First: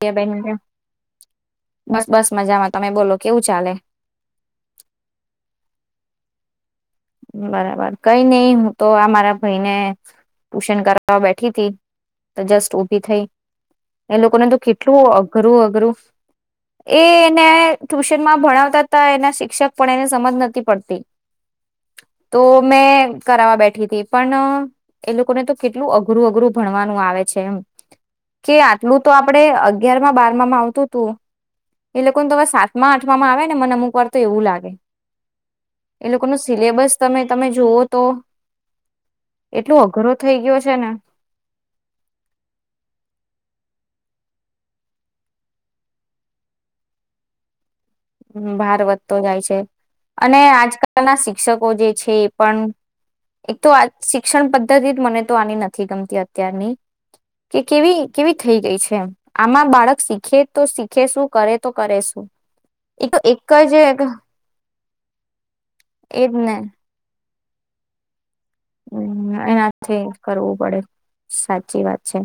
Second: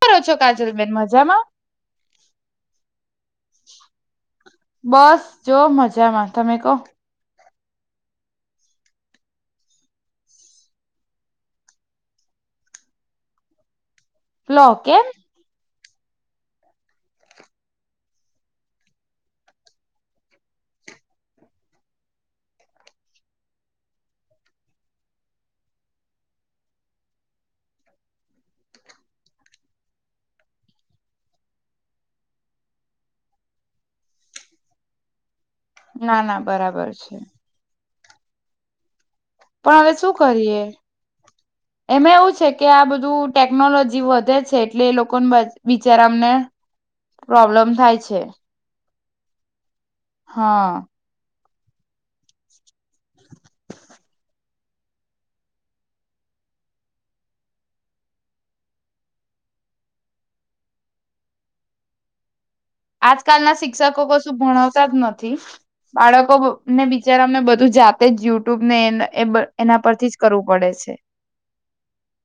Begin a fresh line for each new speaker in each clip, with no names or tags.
કરો
બેન
છો કાજલ બેેન મજામાં
બસ બસ મજામાં તમે બોલો કેવું ચાલે
બસ જો મજામાં. તમે કોહ.
બરાબર કઈ નઈ હું તો આ મારા ભાઈને ટુશન કરાવ બેઠી હતીથી તો જસ્ટ ઉભી થઈ. એ લોકોને તો
લો
કેટલું
કેમ
અઘરું અઘરું એ એને ટ્યુશનમાં ભણાવતા હતા એના શિક્ષક પણ એને સમજ નથી પડતી. તો મેં કરવા બેઠી હતી પણ એ લોકોને તો કેટલું અઘરું અઘરું ભણવાનું આવે છે એમ કે આટલું તો આપડે અગિયાર માં બારમામાં આવતું હતું એ લોકોને હવે સાતમા આઠમામાં આવે ને મને અમુક વાર તો એવું લાગે
ના ના બરાબર.
બસ
છે
તમે તમે જોવ. તો એટલો
પણ હવે
અઘરો
શું
થઈ ગયો
કરીએ
છે ને
એમાં એવું છે કે આ બધું ટેકનોલોજી વ ધે છે એટલે એ લોકોને બ બિચારાામને પ્રોબ્લેમ થાય છે.
ભારવત તો જાય છે. અને
હા
આજકાલ ના શિ ક્ષકો જે છે એ પણ એક તો શિક્ષણ પદ્ધતિ મને તો આની નથી ગમતી અત્યારની કે કેવી કેવી થઈ ગઈ છે આમાં બાળક શીખે તો શીખે શું કરે તો કરે શું. એ તો
આજકાલ ના
એક જ એ
શિક્ષકો કશું ભણાવતા જ નથી
જ ને
બાળકોને બિચારા બધું જાતે જ યુ
એનાથી કરવું પડે સાચી વાત છે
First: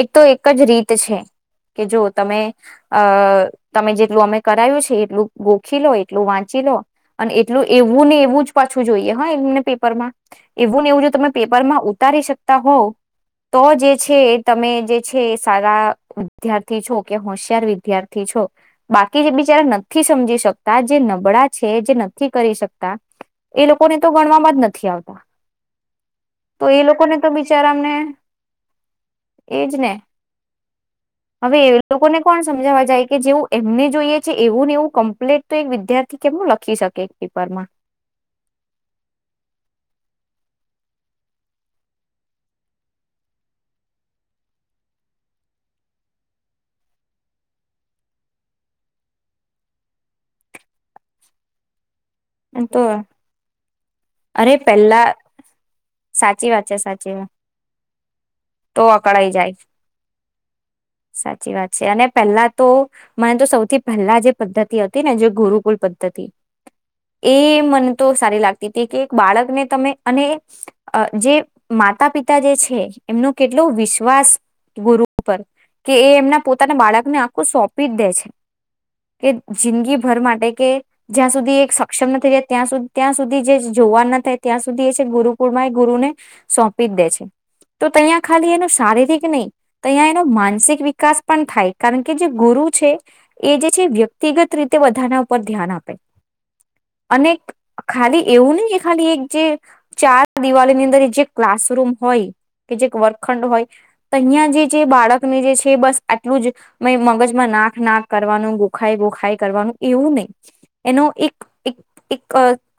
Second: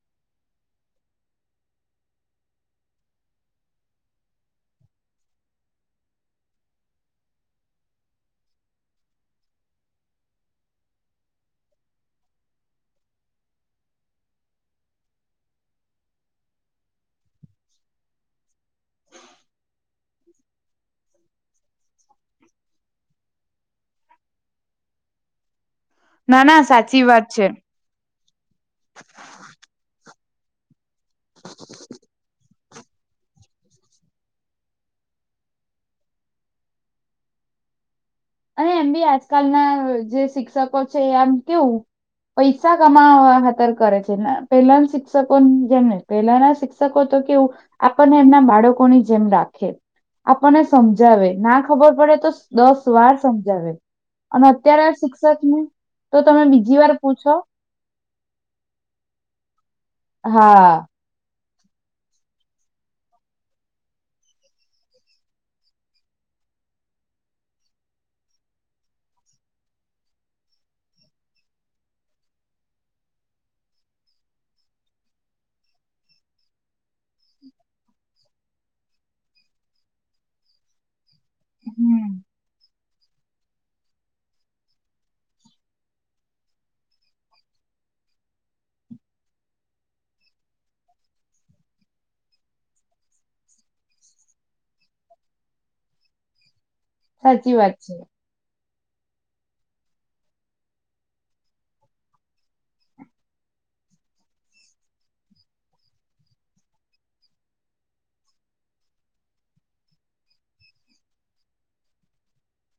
એક તો એક જ રી ત છે કે જો તમે અ તમે જેટલું અમે કરાયું છે એટલું ગોખી લો એટલું વાંચી લો અને એટલું એવું ને એવું જ પાછું જોઈએ હા એમને પેપરમાં એવું ને એવું જો તમે પેપરમાં ઉતારી શકતા હોવ તો જે છે તમે જે છે સારા વિદ્યાર્થી છો કે હોશિયાર વિદ્યાર્થી છો બાકી જે બિચારા નથી સમજી શકતા જે નબળા છે જે નથી કરી શકતા એ લોકોને તો ગણવામાં જ નથી આવતા.
ના ના
તો એ
સાચી
લોકોને
વાત
તો
છે
બિચારામને એજ ને. હવે એ લોકો ને કોણ સમજવા જાય કે જેવું એમને જોઈએ છે એવું ને એવું કમ્પ્લેટ તો એક વિદ્યાર્થી કેમનું લખી શકે એક પેપરમાં.
અને એમ બી આજકાલ ના જે શિક્ષકો છે આમ કેવું પૈસા કમાવા હાતર કરે છે પહેલા ના શિક્ષકો જેમને પહેલાના શિક્ષકો તો કેવું આપણને એમના બાળકોની જેમ રાખે આપણને સમજાવે ના ખબર પડે તો
એમ તો
દસ વાર હવે
અરે પેલા
તો તમે
સાચી વાત
બીજી
છે
વાર
સાચી વા
પૂછો
તો અકળાઈ જાય.
હા.
સાચી વાત છે અને પહેલા તો મને તો સૌથી પહેલા જે પદ્ધતિ હતી ને જે ગુરુકુલ પદ્ધતિ એ મને તો સારી લાગતી એક એક બાળકને તમે અને અ જે માતા પિતા જે છે એમનો કેટલો વિશ્વાસ ગુરુ ઉપર કે એ એમના પોતાના બાળક ને આખું સોંપી જ દે છે. કે જિંદગીભર માટે કે જ્યાં સુધી એક સક્ષમ નથી થઈ જાય ત્યાં સુધી ત્યાં સુધી જે જોવા ના થાય ત્યાં સુધી એ છે ગુરુકુળમાં એ ગુરુને સોંપી જ દે છે તો ત્યાં ખાલી એનો શારીરિક નહીં ત્યાં એનો માનસિક વિકાસ પણ થાય કારણ કે જે ગુરુ છે એ જે છે વ્યક્તિગત રીતે બધાના ઉપર ધ્યાન આપે અને
સાચી વાત છે.
ખાલી એવું નહી કે ખાલી એક જે ચાર દિવાળી ની અંદર જે ક્લાસરૂમ હોય કે જે વર્કખંડ હોય ત્યાં જે બાળકને જે છે બસ આટલું જ મગજમાં નાખ નાક કરવાનું ગોખાય ગોખાય કરવાનું એવું નહી એનો એક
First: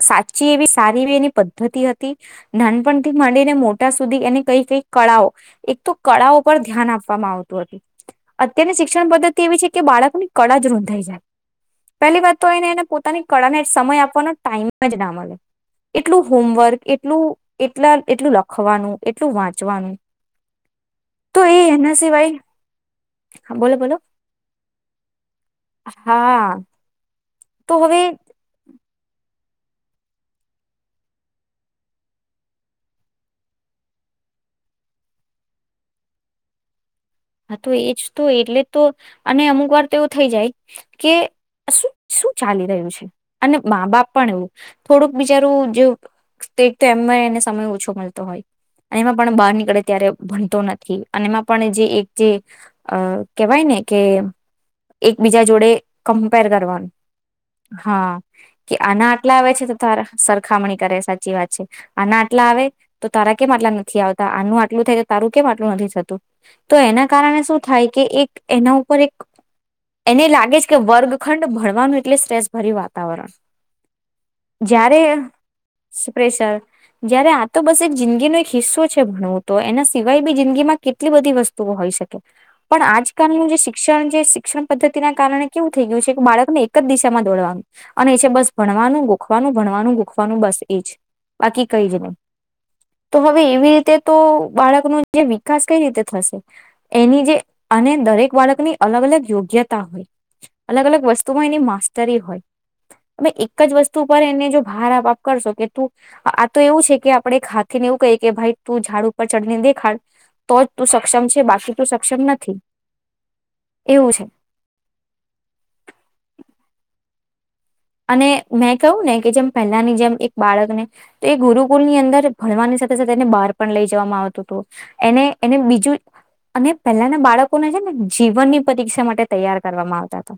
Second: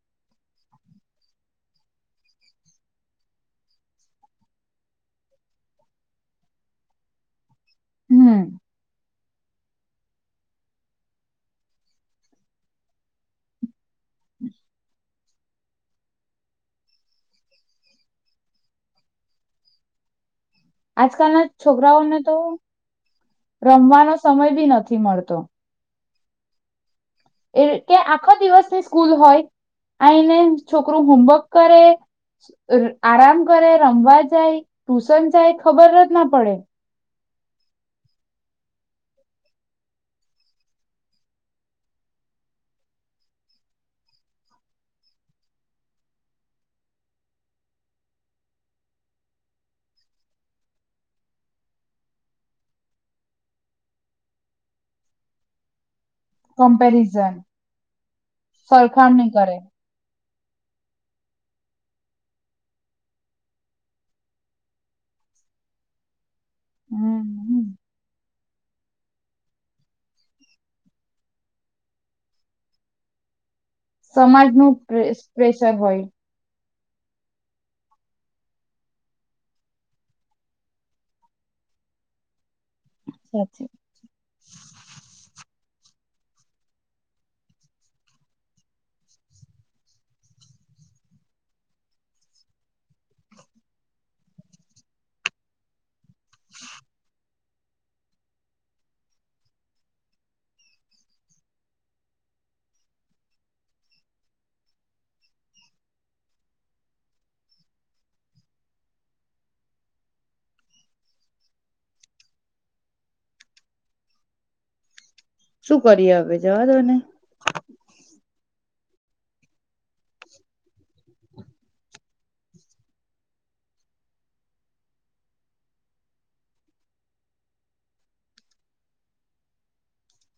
સાચી એવી સારી એવી એની પદ્ધતિ હતી નાનપણથી માંડીને મોટા સુધી એની કઈ કઈ કળાઓ એક તો કળાઓ પર ધ્યાન આપવામાં આવતું હતું
હમ
અત્યારની શિક્ષણ પદ્ધતિ એવી છે કે બાળકોની કળા જ રૂંધાઈ જાય પહેલી વાત તો એને એને પોતાની કળાને સમય આપવાનો ટાઈમ જ ના મળે એટલું હોમવર્ક એટલું એટલા એટલું લખવાનું એટલું વાંચવાનું તો
આજકાલના
એ એના
છોકરાઓને તો
સિવાય બોલો બોલો
રમવાનો સમય બી નથી મળતો.
હા.
એ
તો
કે
હવે
આખો દિવસની સ્કૂલ હોય આઈ ને છોકરું હોમવર્ક કરે ર આરામ કરે રમવા જાય ટુશન જાય ખબર જ ના પડે.
હા તો એજ તો એટલે તો અને અમુક વાર તો એવું થઈ જાય કે શું શું ચાલી રહ્યું છે અને મા બાપ પણ થોડુંક બિચારું [unintelligible] એમ એને સમય ઓછો મળતો હોય અને એમાં પણ બહાર નીકળે ત્યારે ભણતો નથી અને એમાં પણ જે એક જે અ કેવાય ને કે એકબીજા જોડે કમ્પેર કરવાનું
કમ્પેરિઝન
હા કે આના
સરખામણી
આટલા આવે
કરે
છે તો તારા સરખામણી કરે સાચી વાત છે આના આટલા આવે તો તારા કેમ આટલા નથી આવતા આનું આટલું થાય તારું કેમ આટલું નથી થતું તો એના
હમ
શું થાય કે એક એના ઉપર એક એને લાગે છે કે વર્ગખંડ ભણવાનું એટલે સ્ટ્રેસ ભર્યું વાતાવરણ
સમાજનું
જયારે
પ્રેશર હોય
પ્રેશર જયારે આ તો બસ એક જિંદગીનો એક હિસ્સો છે ભણવું તો એના સિવાય બી જિંદગી માં કેટલી બધી વસ્તુઓ હોય શકે તો પણ આજકાલનું જે
સાચી
શિક્ષણ જે શિક્ષણ પદ્ધતિના કારણે કેવું થઈ ગયું છે કે બાળકને એક જ દિશામાં દોડવાનું અને એ છે બસ ભણવાનું ગોખવાનું ભણવાનું ગોખવાનું બસ એ જ બાકી કઈ જ નહી તો હવે એવી રીતે તો બાળક ન જે વિકાસ કઈ રીતે થશે એની જે અને દરેક બાળકની અલગ અલગ યોગ્યતા હોય અલગ અલગ વસ્તુમાં એની માસ્ટતરી હોય અમે એક જ વસ્તુ પર એને જો ભાર આપ આપ કરશો કે તું આ તો એવું છે કે આપણે હાથીને એવું કહીએ કે ભાઈ તું ઝાડ ઉપર ચઢને દેખાડ તો જ તું સક્ષમ છે બાકી સક્ષમ નથી એવું છે
શું કરીએ હવે જવા દો ને
અને મેં કવું ને કે જેમ પહેલાની જેમ એક બાળકને તો એ ગુરુકુલની અંદર ભણવાની સાથે સાથે એને બહાર પણ લઈ જવામાં આવતું હતું એને એને બીજું અને પહેલાના બાળકોને છે ને જીવનની પરીક્ષા માટે તૈયાર કરવામાં આવતા હતા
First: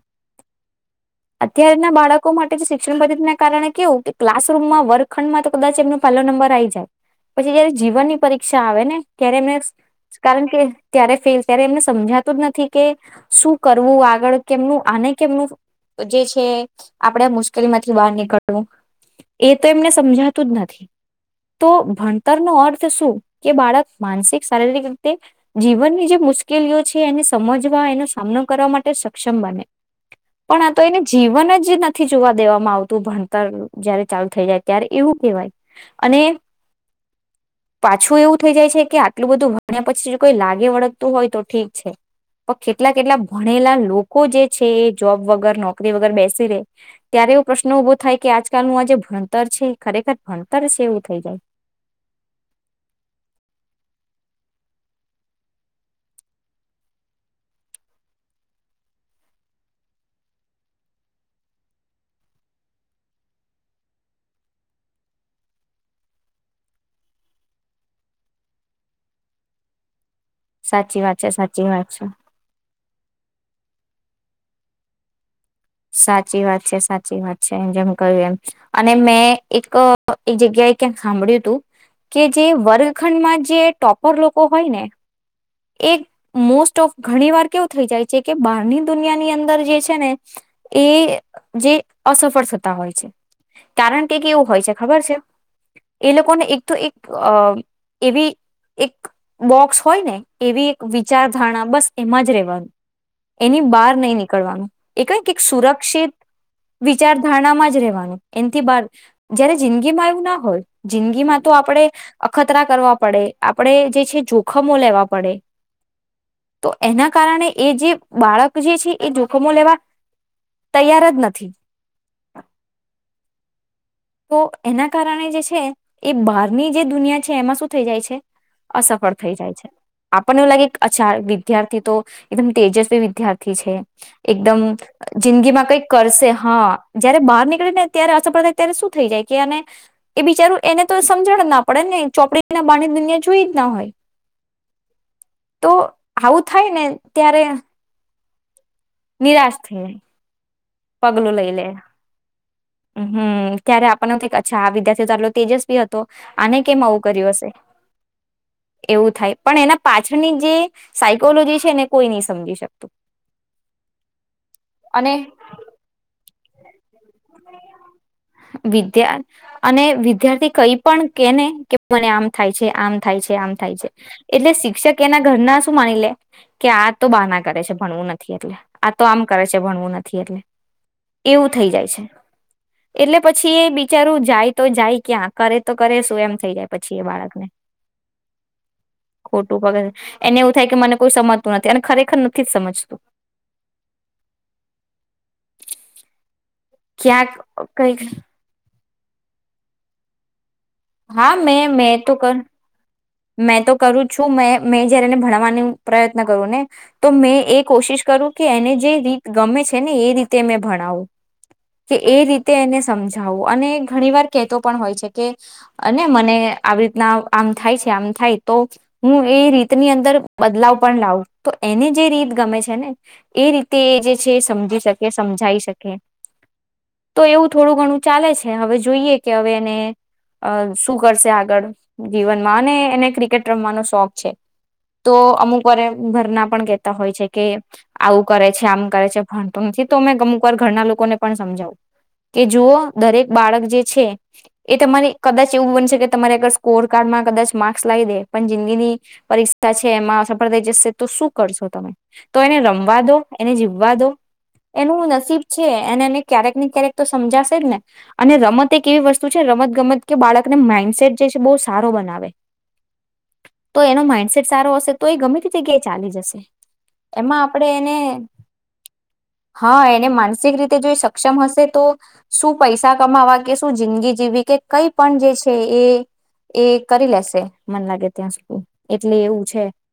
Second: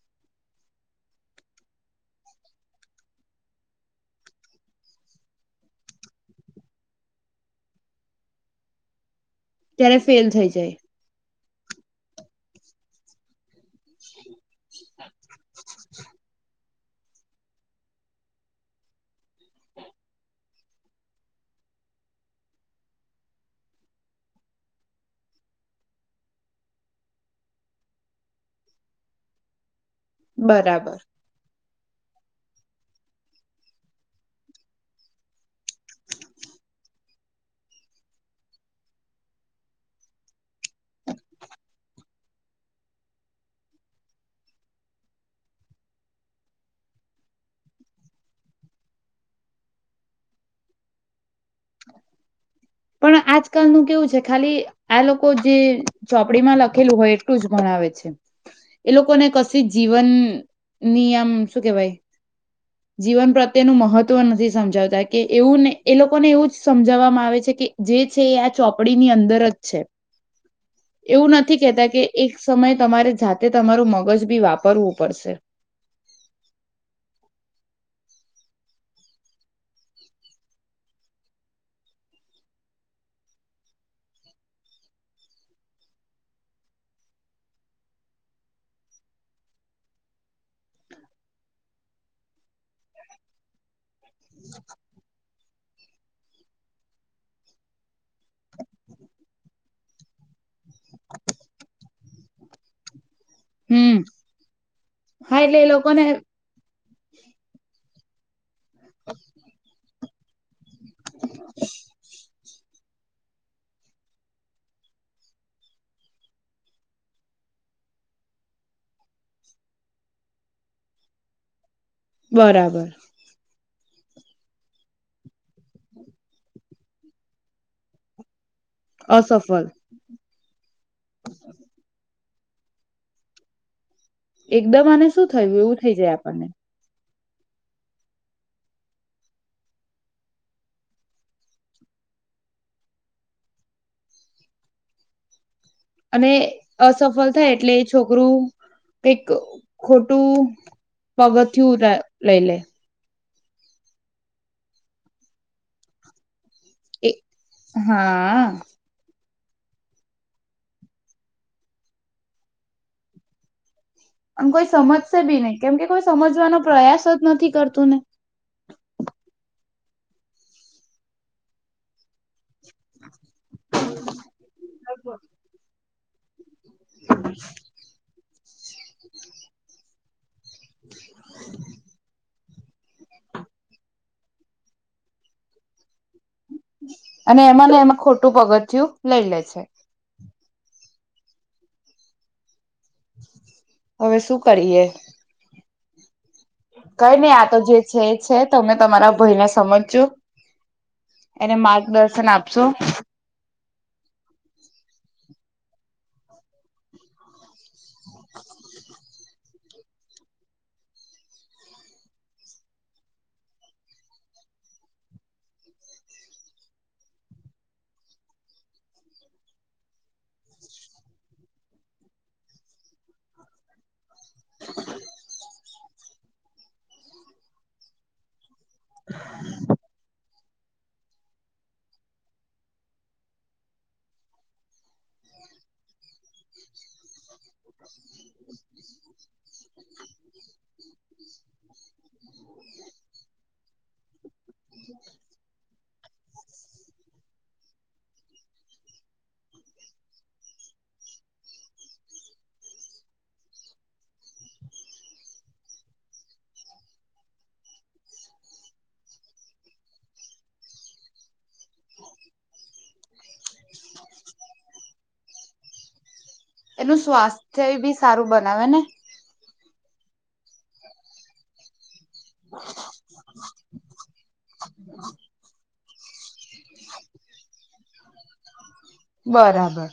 અત્યારના બાળકો માટે શિક્ષણ પદ્ધતિ ના કારણે કેવું કે ક્લાસરૂૂમમાં વર્ગખંડમાં તો કદાચ એમનો પહેલો નંબર આવી જાય પછી જયારે જીવન ની પરીક્ષા આવે ને ત્યારે એમને કારણ કે ત્યારે ફે ત્યારે એમને સમજાતું જ નથી કે શું કરવું આગળ કેમનું આને કેમનું જે છે આપણે મુશ્કેલીમાંથી બહાર નીકળવું એ તો એમને સમજાતું જ નથી તો ભણતરનોો અર્થ શું કે બાળક માનસિક શારીરિક રીતે જીવનની જે મુશ્કેલીઓ છે એને સમજવા એનો સામનો કરવા માટે સક્ષમ બને પણ આ તો એને જીવન જ નથી થી જોવા દેવામાં આવતું ભણતર જયારે ચાલુ થઈ જાય ત્યારે એવું કહેવાય અને પાછું એવું થઈ જાય છે કે આટલું બધું ભણ્યા પછી કોઈ લાગે આગે વળગતું હોય તો ઠીક છે પણ કેટલા કેટલા ભણેલા લોકો જે છે એ જોબ વગર નોકરી વગર બેસી રે ત્યારે એવો પ્રશ્ન ઉઊભો થાય કે આજકાલનું આજે ભણતર છે ખરેખર ભણતર છે એવું થઈ જાય
પણ આજકાલનું કેવું છે ખાલી આ લોકો જે ચોપડીમાં લખેલું હોય એટલું જ ગણાવે છે એ લોકોને કશી જીવન ની આમ શું કેવાય જીવન પ્રત્યેનું મહત્વ નથી સમજાવતા કે એવુંને એ લોકોને એવું સમજાવવામાં આવે છે કે જે છે એ આ ચોપડી ની અંદર જ છે
સાચી વાત
એવું
છે
નથી
સાચી વાત
કેહેતા કે
છે
એક સમય તમારે જાતે તમારું મગજ બી વાપરવું પડશે
સાચી વાત છે સાચી વાત છે એમ જેમ કહ્યું એમ અને મેં એક એ જગ્યાએ ક્યાંક સાંભળ્યું હતું કે જે વર્ગખંડમાં જે ટોપર લોકો હોય ને એક મોસ્ટ ઓફ ઘણી વાર કેવું થઈ જાય છે કે બહારની દુનિયાની અંદર જે છે ને એ જે અસફળ થતા હોય છે કારણ કે કે એવું હોય છે ખબર છે એ લોકોને એક તો એક એવી એક બોક્સ હોય ને એવી વિચારધારણા બસ એમાં જ રેવાનું એની બહાર
હમ
નહી નીકળવાનું એ કઈ
હા
ક
એટલે એ લોકોને
સુરક્ષિત વિચારધારણામાં જ રહેવાનું એથી બાર જયારે જિંદગી માં એવું ના હોય જિંદગીમાં તો આપડે અખતરા કરવા પડે આપડણે જે છે જોખમો લેવાડ પડ તો એના કારણે એ જે બાળક જે છે એ જોખમો લેવા તૈયાર જ નથી
બરાબર
તો એના કારણે જે છે એ બહારની જે દુનિયા છે એમાં શું થઈ જાય છે અસફળ થઈ જાય છે આપને એવું લાગે અછા વિદ્યાર્થી તો એદમ તેજસ્વી વિદ્યાર્થી છે એકદમ
આને શું થયું
જિંદગીમાં
એવું
કઈક
થઈ જાય
કરશે
આપણને
હા જયારે બહારનીકે ને ત્યારે અસપ્રદાય અ્યારે શું થઈ જાય કે અને એ બિચારું એને તો સમજણ જ ના પડે ને ચોપડીના બાણી દુનિયા જોઈ જ ના હોય તો
અને
આવું થાય ને
અસફળ
ત્યારે
થાય એટલે એ છોકરું કઈક
નિરાશ થઈ જાય
ખોટું
પગલું લઈ લે
પગથયું લઈ લલે
હમ ત્યારે આપણને ક અચ્છા આ વિદ્યાર્થીઓ તો આટલો તેજસવીી હતો આને કેમ આવું
એ
કર્યું હશે
હા
એવું થાય પણ એના પાછળની જે સાયકોલોજી છે એને કોઈ નહી સમજી શકતું
અને કોઈ
અને
સમજશે બી નહી કેમ કે કોઈ સમજ નો પ્રયાસ નથી કરતું ને
વિદ્યા અને વિદ્યાર્થી કઈ પણ કેને કે મને આમ થાય છે આમ થાય છે આમ થાય છે એટલે શિક્ષક એના ઘર ના શું માની લે હા કે આ તો બાહના કરે છે ભણવું નથી એટલે આ તો આમ કરે છે ભણવું નથી એટલે એવું થઈ જાય છે એટલે પછી એ બિચારું જાય તો જાય ક્યાં કરે તો કરે શું એમ થઈ જાય પછી એ
અને
બાળકને
એમાં લ એમાં ખોટું પગથયું લઈ લે
ખોટું
છે
પગર એને એવું થાય કે મને કોઈ સમજતું નથી અને ખરેખર નથી જ સમજ
હવે શું કરીએ કઈ
ક્યાંક
નહી આતો જે છે
કઈક
એ છે તોમે તમારા ભયને સમજજો
હા
એને
મેં મે તો
માર્ગદર્શન
કર
આપશો
મેં તો કરું જ છું મે મેં જયારે એને ભણવાનો પ્રયત્ન કરું ને તો મેં એ કોશિશ કરું કે એને જે રીત ગમે છે ને એ રીતે મે ભણાવું કે એ રીતે એને સમજાવું અને ઘણી વાર કહેતો પણ હોય છે કેને મને આવી રીતના આમ થાય છે મ થાય તો હું એ રીતની અંદર બદલાવ પણ લાવું તો એને જે રીત ગમે છે ને એ રીતે એ જે છે સમજી શકે સમજાઈ શકે તો એવું થોડું ઘણું ચાલે છે હવે જોઈએ કે હવે એને અ શું કરશે આગળ જીવન એને ક્રિકેટ રમવાનો શોખ છે તો અમુક વા ભરના પણ કેતા હોય છે કે આવું કરે છે આમ કરે છે ભણતો નથી તો અમે અમુક વાર ઘરના લોકોને પણ સમજાવું કે જુઓ દરેક બાળક જે છે એ તમારે કદાચ એવું બનીશે કે તમારે આગર સ્કોર કાર્ડમાં કદાચ માર્ક્સ લાવી દે પણ જિંદગીની પરીક્ષા છે એમાં સફળ થઈ જશે તો શું કરશો તમે તો એને રમવા દો એને જીવવા દો એનું નસીબ છે અને એને ક્યારેક ને ક્યારેક તો સમજાશે જ ને અને રમત એક એવી વસ્તુ છે રમત ગમત કે બાળકને માઇન્ડસેટ જે છે બહુ સારો બનાવે તો એનો માઇન્ડસેટ સારો હશે તો એ ગમે તે જગ્યાએ ચાલી જશે
એનું
એમાં આપણે
સ્વાસ્થ્ય
એને
બી સારું બનાવે ને
હા એને માનસિક રીતે જોઈ સક્ષમ હશે તો શું પૈસા કમાવા કે શું જિંદગી જીવી કે કઈ પણ જે છે એ એ કરી લેશે મન લાગે ત્યાં સુધી. એટલે એવું છે.
બરાબર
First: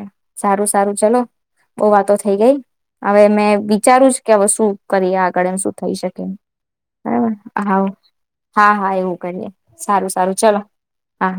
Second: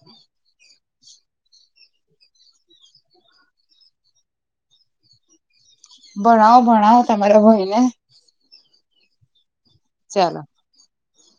એટ સારું સારું ચલો બઉુ વાતો થઈ ગઈ હવે મેં વિચારું કે હવે શું કરીએ આગળ એમ શું? થઈ શકે
ભણાવો ભણાવો
બરાબર
તમારા ભય ને
હા હા હા એવું કરીએ. સારું સારું ચાલ. હા.